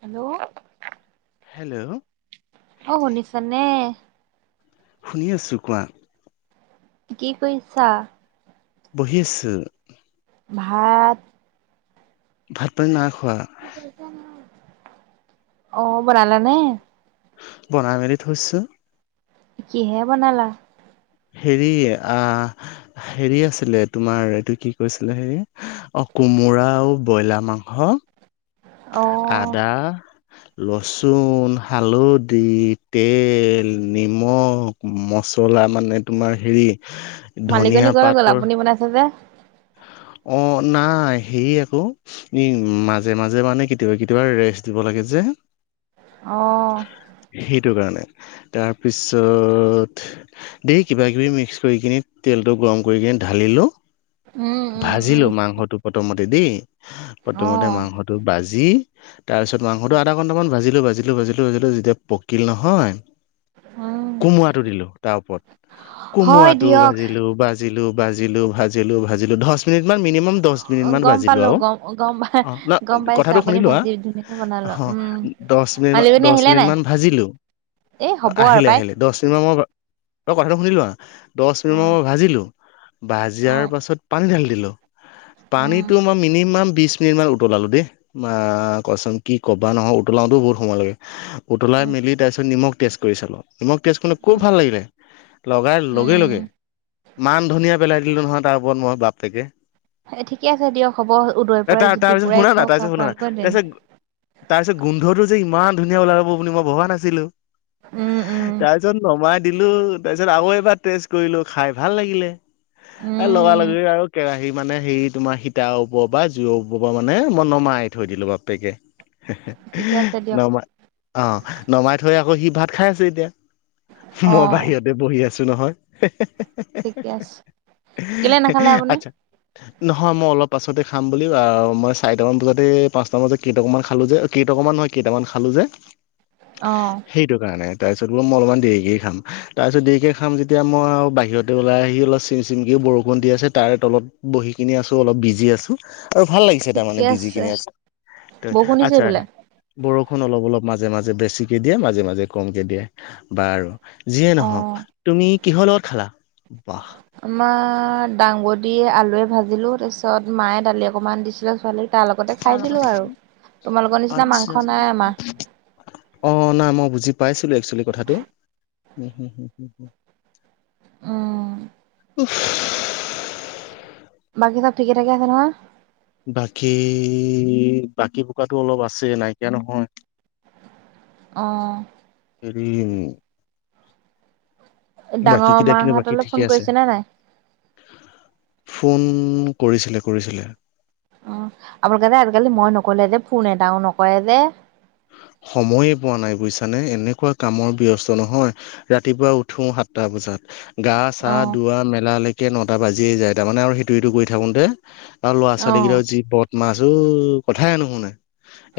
Hello,. Hello,. অ শুনিছানে। শুনি আছো কোৱা। কি কৰিছা। বহি আছো। ভাত ভাত পানী নাখ খোৱা। অ বনালা নে? বনাই মেলি থৈছো। কিহে বনালা? হেৰি আহ হেৰি আছিলে, তোমাৰ এইটো কি কৈছিলে হেৰি, অ কোমোৰা আৰু ব্ৰইলাৰ মাংস। অ আদা লচুন, হালধি, তেল, নিম মালিকনী কলে গ'ল আপুনি বনাইছে যে। অ নাই হেৰি আক, মাজে মাজে মানে কেতিয়াবা কেতিয়াবা ৰেষ্ট দিব লাগে যে। অ সেইটো কাৰণে। তাৰপিছত, ঢেৰ কিবা কিবি মিক্স কৰি কিনি তেলটো গৰম কৰি কিনে ঢালিলো। উম উম উম ভাজিলো মাংসটো প্ৰথমত তেদি অ প্ৰথমতে মাংসটো বাজি তাৰ পিছত মাংসটো আধা ঘণ্টামান ভাজিলো ভাজিলো ভাজিলো ভাজিলো যেতিয়া পকিল নহয় উম কোমোৰাটো দিলো তাৰ ওপৰত। হয় কোমোৰাটো দিয়ক ভাজিলো ভাজিলো ভাজিলো ভাজিলো ভাজিলো ধচ মিনিটমান মিনিমাম দছ অ মিনিটমান গম ভাজিলোঁ পালো আৰু গম গম অঁ গম ন পাইছো কথাটো আপুনি শুনি লোৱা, ভাজি ধুনীয়াকে বনালো হ উম দছ মিনিটমান মালিকনী দছ আহিলে নাই মিনিটমান ভাজিলোঁ, এই অ হ'ব আৰু আহিলে পাই আহিলে দছ মিনিটমান মই অঁ কথাটো শুনিলোঁ হ দছ অ মিনিটমান মই ভাজিলোঁ উম ভাজিয়াৰ পাছত ধালি দিলো উম পানীটো মই মিনিমাম বিছ মিনিট মান উতলালো দেই, মা কচোন কি ক'বা নহয় উতলাওতো বহুত সময় লাগে। উতলাই উম মেলি তাৰ পিছত নিমখ টেষ্ট কৰি চালোঁ নিমখ টেষ্ট কৰিলে খুব উম ভাল লাগিলে, লগাৰ লগে উম লগে মান ধনিয়া পেলাই দিলো নহয়। তাৰ ওপৰত মই বাপেকে ঠিকে আছে দিয়ক হ'ব উদয় এ পুৰাই তাৰ জুতি তাৰ পিছত পুৰাই শুনা না খওক তাৰপিছত শুনা না আপোনালোকৰ দিন তাৰপিছত তাৰ পিছত গোন্ধটো যে ইমান ধুনীয়া ওলাব বুলি মই ভবা নাছিলো। উম উম তাৰপাছত নমাই দিলো তাৰপিছত আৰু এইবাৰ টেষ্ট কৰিলো খাই ভাল লাগিলে, লগা উম লগ ই আৰু কেৰাহী মানে হেৰি তোমাৰ সীতাৰ ওপৰ পৰা জুইৰ ওপৰ পৰা মানে নমাই থৈ দিলো বাপেকে। হে ঠিকে হেএএএ আছে দিয়ক নমাই অ নমাই থৈ আ ত সি ভাত খাই আছে এতিয়া। অ মই বাহিৰতে বহি আছো আছোঁ নহয় হে হেএএ ঠিকে আছে কিমান আ হেএএ আচ্ছা নহয় মই অলপ পাছতে খাম বুলি আ মই চাৰিটামান বজাতে পাঁচটামান বজাতে কেইটকামান খালো যে কেইটকামান নহয় কেইটামান খালো যে অ সেইটো কাৰণে তাৰপিছত বোলো মই অলপ দেৰিকে খাম, তাৰপিছত দেৰিকে খাম যেতিয়া মই আৰু বাহিৰতে ওলাই আহি অলপ চিম চিমকে বৰষ ষুণ দি আছে তাৰে তলত বহি কিনি আছো অলপ বিজি আছো,, অ ভাল লাগিছে তাৰ মানে ঠিকে বিজি আছে কিনি আচ বৰষুণ দিছে আচ্ছা সেইফালে বৰ বৰষুণ অলপ অলপ মাজে মাজে বেছিকে দিয়ে মাজে মাজে কমকে দিয়ে, বাৰু যিয়ে অ নহওক তুমি কিহৰ লগত খালা বাহ অ দাং বডী আলুৱে ভাজিলোঁ তা পিছত মায়ে দালি অকণমান দিছিলে ছোৱালীক। তাৰ লগতে খাই দিলো আৰু তোমালোকৰ নিচিনা মাংস আচ্ছা, নাই আমাৰ অ নাই মই বুজি পাইছিলো একশ্ললি কথাটো হু হু হু হু উম উফফফফ বাকী চব ঠিকে ঠাকে আছে নহয় বাকী বাকী বোকাটো অলপ আছে নাইকিয়া নহয় অঁ উমমম ডাঙৰ কেইটা মা কিন্তু বাকী হতলৈ ঠিকে ফোন আছে কৰিছিলা নাই? ফোন কৰিছিলে, কৰিছিলে অ অভিক দাদাই আজিকালি মই নকৰিলে যে ফোন এটাও নকৰে যে সময়ে পোৱা নাই বুইছানে, এনেকুৱা কামৰ ব্যস্ত নহয় ৰাতিপুৱা উঠো সাতটা বজাত গা চা অ ধোৱা মেলালৈক তাকে নটা বাজিয়েই যায় তাৰমানে আৰু সেইটো ইটো কৰি থাকোঁতে আৰু ল'ৰা অ ছোৱালী কেইটা যি উৎপাত মাজৌ কথাই নুশুনে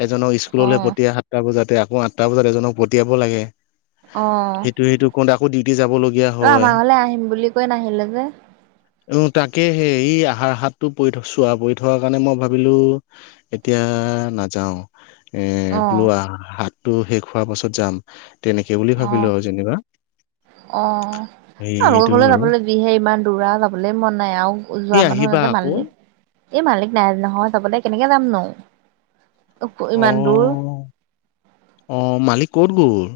এজনক স্কুললে পথ টা বজাতে আকৌ আঠটা বজাত এজনক পঠিয়াব লাগে। আহ সেইটো সেইটো কৰোতে আকৌ ডিউটি যাবলগীয়া ত হয় আমাৰ ঘৰলে আহিম বুলি কৈ নাহিলি যে। উ তাকে হে এই আহাৰ হাতটো পৰি থ চোৱা পৰি থকাৰ কাৰণে মই ভাবিলো এতিয়া নাযাও। [unintelligible] উম অ লোৱা হাত টো শেষ হোৱাৰ পাছত যাম। তেনেকে বুলি ভাবিলো আহ আৰু যেনিবা আহ সেইটো আপোনালোকৰ ঘৰলে বাৰু যাবলৈ যিহে ইমান দূৰ আও যাবলৈ মন নাই আৰু কি যোৱা মানুহ আহিবা নাই যে আকৌ মানিলে [unintelligible] এই মালিক নাই নহয় চাবলৈ কেনেকে যাম নো। [unintelligible] অ ইমান দূৰ। অ মালিক ক'ত গল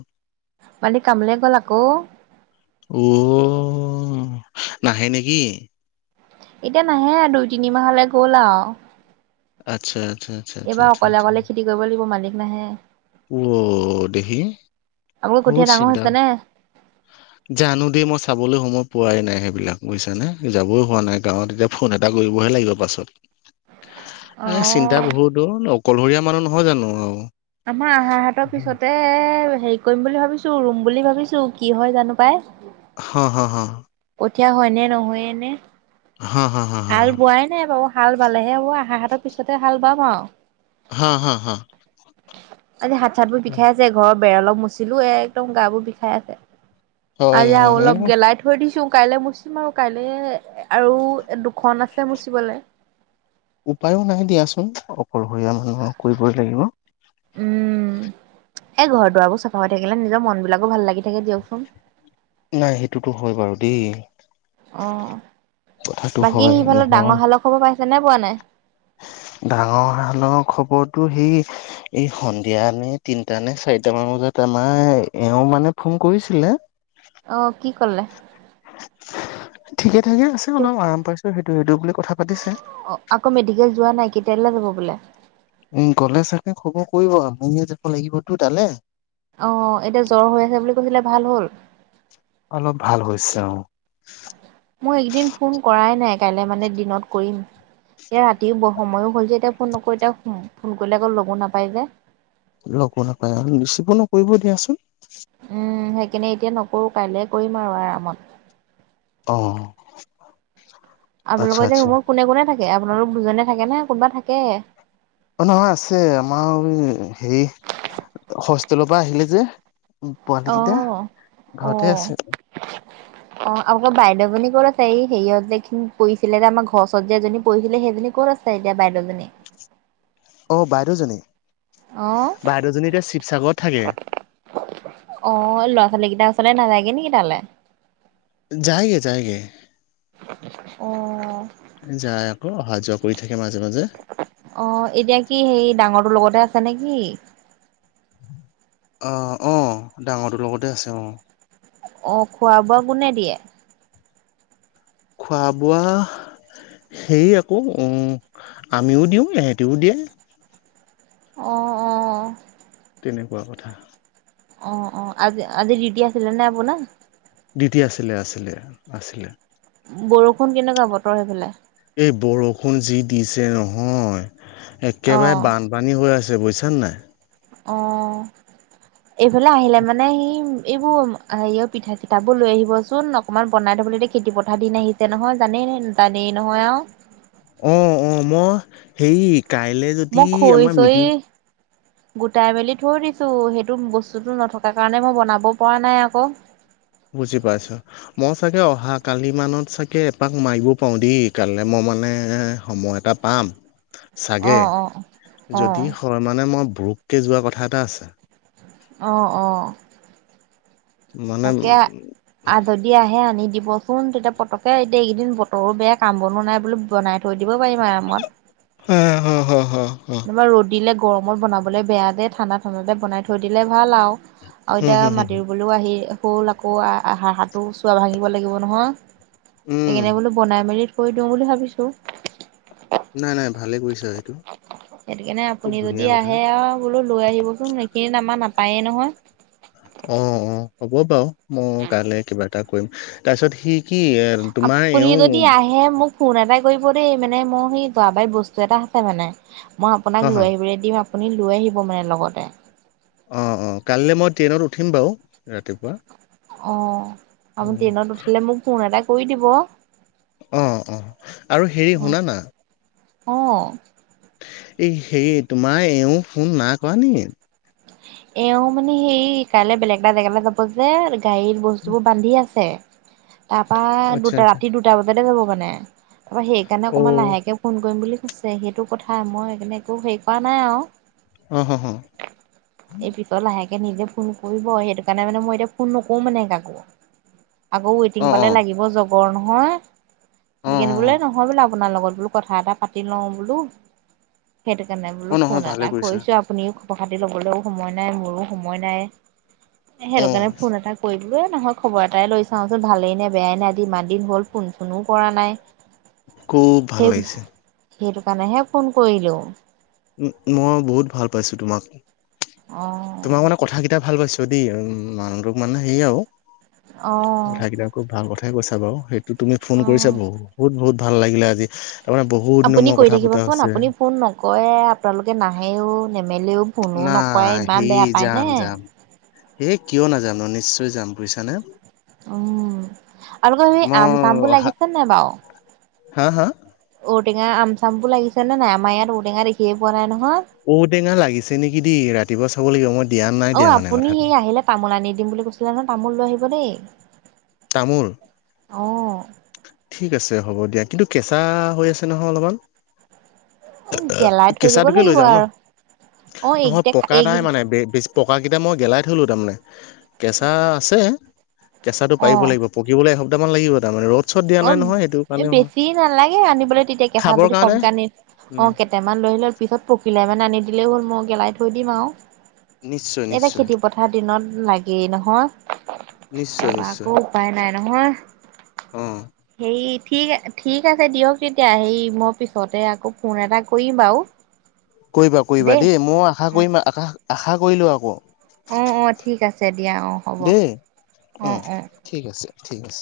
মালিক কামলে গ'ল আক অ নাহে নেকি? এতিয়া নাহে দুই তিনি মাহলৈ গ'ল আৰু। আচ্ছা আচ্ছা আচ্ছা আচ্ছা অকলে খেতি কৰিব লাগিব মালিক নাহে। অ দেহি আপোনালোকৰ কঠীয়া বহুত ডাঙৰ চিধা। হৈছে [unintelligible] নে জানো দেই মই চাবলৈ সময় পোৱাই নাই সেইবিলাক বুজিছানে যাবই হোৱা নাই গাঁৱত এতিয়া ফোন এটা কৰিবহে লাগিব পাছত। অ [unintelligible] চিন্তা বহুত অ অকলহৰীয়া মানুহ নহয় জানো আৰু আমাৰ আহাৰ হাতৰ পিছতে হেৰি কৰিম বুলি ভাবিছো ৰুম বুলি ভাবিছো কি হয় জানো পাই। হা হা হা কঠিয়া হয় নে নহয়ে নে? হা হা হা হা হাল বোৱাই নাই বাৰু হাল বালেহে হব আহাৰ হাতত ত পিছতে হাল বাম আও হা হা হা আজি হাত চাত বোৰ বিষাই আছে ঘৰ বেৰ অলপ মুচিলো এ একদম গা বোৰ বিষাই আছে হয় আজি আও অলপ হয় গেলাই থৈ দিছো। মছ কাইলৈ মুচিম আৰু কাইলে আৰু দুখন আছে মোচিবলে। [unintelligible] উপায়ো নাই দিয়াচোন। অকলহৰীয়া মানুহ কৰিবই লাগিব। উম। এই ঘৰ দুৱাৰবোৰ চাফা হৈ থাকিলে নিজৰ মন বিলাকো ভাল লাগি থাকে দিয়কচোন। নাই সেইটোতো হয় বাৰু [inaudible] অ কথাটো বাকী হয় সিফালত নোহোৱা ডাঙৰ শালৰ খবৰ পাইছো যেনে পোৱা নাই ডাঙৰ হৰ খবৰটো সেই এই সন্ধিয়া নে তিনটা নে চাৰিটা মান বজাত আমাৰ এওঁ মানে ফোন কৰিছিলে [unintelligible] কেলে। ঠিকেই? থিকে আছে অলপ আৰাম পাইছো সেইটো সেইটো বুলি কথা পাতিছে? তেল পবিল। উম গ'লে চাগে খবৰ কৰিব মুয়ে যাব লাগিবতো তালে। আহ এতিয়া জ্বৰ হৈ আছে বুলি কৈছিলে ভাল হ'ল। অলপ ভাল হৈছে অ। মই এইকেইদিন ফোন কৰাই নাই কাইলৈ মানে দিনত কৰিম এতিয়া ৰাতিও সময়ো হ'ল যে এতিয়া ফোন নকৰি এতিয়া ফোন কৰিলে আকৌ লগো নাপায় যে। লগো নাপায় আৰু ৰিচিভ নকৰিব দিয়াচোন? উম সে। কেনে এতিয়া নকৰোঁ কাইলৈ কৰিম আৰু আৰামত। অ আপোনালোকৰ আচ্ছা এতিয়া আচ্ছা ৰুমত কোনে কোনে থাকে। আপোনালোক দুজনে থাকে নে কোনোবা থাকে। অ নহয় আছে আমাৰ হেৰি হোষ্টেলৰ পৰা আহিলে যে। পোৱালি অ কেইটা অ ঘৰতে আছে অ আকৌ বাইদেউ বুলি। ছে এই সেহত যে পৰিছিলে এ আমাৰ ঘৰ যে এজনী পৰিছিলে সেইজনী কত আছে এতিয়া বাইদত? অ বাইক। দুজনী। আহ থাকে আহ ল'ৰা ছোৱালী কেইটা। আপোনি নাজাই নেকি তালে। যায়গে যায়গে। অ যায় আকৌ অহা যোৱা কৰি থাকে মাজে মাজে। অ এতিয়া কি সেই ডাঙৰটোৰ লগতে আছে নেকি? আহ আহ ডাঙৰটোৰ লগতে আছে অ। অ খোৱা বোৱা কোনে দিয়ে। খোৱা বোৱা সে আকৌ আমিও দিওঁ ইহেঁতিও দিয়ে? অ', অ'। তেনেকুৱা কথা। অ', অ আজি আজি ডিউটি আছিলে নে আপোনা। ডিটি আছিলে আছিলে আছিলে? বৰষুণ কেনেকুৱা বতৰ সেই ফালে। এই বৰষুণ যি দিছে নহয়। একেবাৰে অ', বানপানী হৈ আছে? বুজছা নাই। অঁ এইফালে আহিলে মানে সি। এইবোৰ হেৰিও পিঠা চিঠাবোৰ লৈ আহিবচোন অকণমান বনাই থ'বলৈ এতিয়া খেতিপথাৰ দিন আহিছে নহয় জানেই জানেই নহয় আৰু। অ অ মই হেৰি। কাইলৈ মই যদি খৰি আমাৰ চৰি মিটিং। গোটাই মেলি থৈ দিছোঁ সেইটো বস্তুটো নথকাৰ কাৰণে মই বনাব পৰা নাই আকৌ? বুজি পাইছো মই চাগে অহা কালি মানত চাগে এপাক মাৰিব পাৰো দেই। কাইলৈ মই মানে সময় এটা পাম। চাগে, অ', অ', যদি অ', হয় মানে মই বৰুককে যোৱা কথা এটা আছে। অঁ অ মানে তাকে আ যদি আহে আনি দিব। বৰষুণ তেতিয়া পতককে আহি দিয়ে এইকেইদিন বতৰো বেয়া কাম বনোৱা নাই বো বনাই থৈ দিব পাৰিম আৰামত। উম হু হু হু তোমাৰ ৰ'দ দিলে গৰমত বনাবলৈ বেয়াে ঠাণ্ডা ঠাণ্ডাতে বনাই থৈ দিলে। ভাল আওঁ আৰু এতিয়া মাটি বলৈও আহি, ফুল আকৌ আহা হাঁটো চোৱা ভাঙিব লাগিব নহয়। উম সেইকাৰণনে বোলো বনাই মেলি কৈ দিওঁ বুলি ভাবিছো। নাই নাই ভালে কৰিছা সেইটো। সেইটো কাৰণে খুব আপুনি যদি ধুনীয়া কথা আহে আৰু বোলো লৈ আহিবচোন এইখিন আমাৰ মা পায়ে নহয় অ অ হ'ব বাৰু মই কাইলৈ কিবা এটা কৰিম তাৰপিছত সি কি এ তোমাৰ আপুনি এওঁ যদি আহে মোক ফোন এটা কৰিব। দেই মানে মোৰ সি যোৱাবাৰ বস্তু এটা আছে মানে। মই হ আপোনাক হ লৈ আহিবলৈ দিম। আপুনি লৈ আহিব মানে লগতে। অ অ কাইলৈ মই ট্ৰেইনত উঠিম বাও ৰাতিপুৱা অ আৰু ট্ৰেইনত উঠিলে মোক ফোন এটা কৰি দিব। অ অ আৰু হেৰি শুনা না অ এই হে তোমাৰ এওঁ ফোন নাই কৰা নি? এওঁ মানে সেই কাইলে বেলেগ এটা জেগালৈ যাব যে গাড়ীত বস্তুবোৰ বান্ধি আছে। তাৰপা আচ্ছা দুটা আচ্ছা ৰাতি দুটা বজাতে যাব। মানে ত সেইকাৰণে অ অকণমান লাহেকে ফোন কৰিম বুলি। ছে সেইটো কথা মই সেইকাৰণে একো হেৰি কৰা নাই আৰু আহ হ হ এই বিপৰ ল আহে তে নিজে ফোন কৰিব। সেইটো কাৰণে মানে মই এতিয়া ফোন নকৰো মানে কাকো আকৌ ৱেটিং অ অ পালে লাগিব য বৰহ অ অ য় কিনিবোলে নহয় বোলে। আপোনাৰ লগত বোলো কথা এটা পাতি লওঁ বোলো। সেইটো কাৰণে বোলো অ ফোন নহয় ভালে এটা কৰিছা কৰিছো আপুনিও প্ৰহাটতি ল'লেও সময় নাই মোৰো সময় নাই, অ সেইটো কাৰণে ফোন এটা কৰিব বলে নহয় খবৰ এটাই লৈ চাওঁচোন ভালেই নে বেয়াই নাই আজি ইমান দিন হ'ল ফোন চোনো কৰা নাই। খুব ভাল সেই লাগিছে। সেইটো কাৰণেহে ফোন কৰিলো। উ মই বহুত ভাল পাইছো তোমাক। অ', তোমাক মানে কথা কেইটা ভাল পাইছোঁ যদি মানুহটোক মানে সে আৰু অ', কথা কেইটা খুব ভাল কথাই কৈছে! হাবও সেই তুমি ফোন কৰিছা অ'। বহু বহুত বহুত ভাল লাগিলে আজি তাৰমানে বহুত দিনৰ আপুনি মূৰত কৰি কথা পতা থাকিবচোন হৈছে আপুনি ফোন নকৰে আপোনালোকে নাহেও নেমেলেও ফোনো নকৰে ইমান হেই বেয়া পায়নে যাম যাম এই কিয় নাজাম নিশ্চয় ত যাম বুইছা নে উম আৰু ক স আম মই চামবোৰ অহা লাগিছে নে বাৰু হা হা? ঔটেঙা আম চাম বোৰ লাগিছে নাই আমাৰ ইয়াৰ ঔ টেঙা দেখিয়ে পোৱা নাই ন ঔটেঙা লাগিছে নেকি দ ৰাতি দ চাবলাগিব মই, দিয়া নাই অঁ দিয়া মানে আপুনি কথাটো সেই আহিলে তামোল আনি দিম বুলি কৈছিলে ন তামোল লৈ আহিবি দেই। তামোল? অ'। ঠিক আছে হ'ব দিয়া কিন্তু কেঁচা হৈ আছে নহয় অলপমান- উ গেলাই থৈ দিব কেঁচাটোকে লৈ লাগিব যাম ন আৰু অ এইকেইটাই এইকেই, এই কেইটা মই গেলাই থলো মানে তাৰ মানে কেচা আছে। অ পাৰিব লাগিব পকিবলে হ'ব টা মান লাগিব তাৰ মানে ৰ'দ চ'দ দিয়া অ নাই নহয় সেইটো এ কাৰণে হয়। বেছি নালাগে আনিবলৈ তেতিয়া কেঁচা খাবৰ যদি কাৰণে কমকে আনি অ উম কেইটামান লৈ আহিলে হল পিছত পকিলেই মানে আনি দিলেই হ'ল মই গেলাই থৈ দিম আও নিশ্চয় এতিয়া নিশ্চয় খেতি পথাৰ দিনত লাগেই নহয় নিশ্চয় তাপা নিশ্চয় আকৌ উপায় নাই নহয় অ হেই ঠিক ঠিক আছে দিয়ক তেতিয়া হেই মই পিছতে আকৌ ফোন এটা কৰিম বাৰু কৰিবা কৰিবা দেই মই আশা কৰিম আশা আশা কৰিলোঁ আকৌ অ অ ঠিক আছে দিয়া অ হ'ব দেই অ উম অ ঠিক আছে ঠিক আছে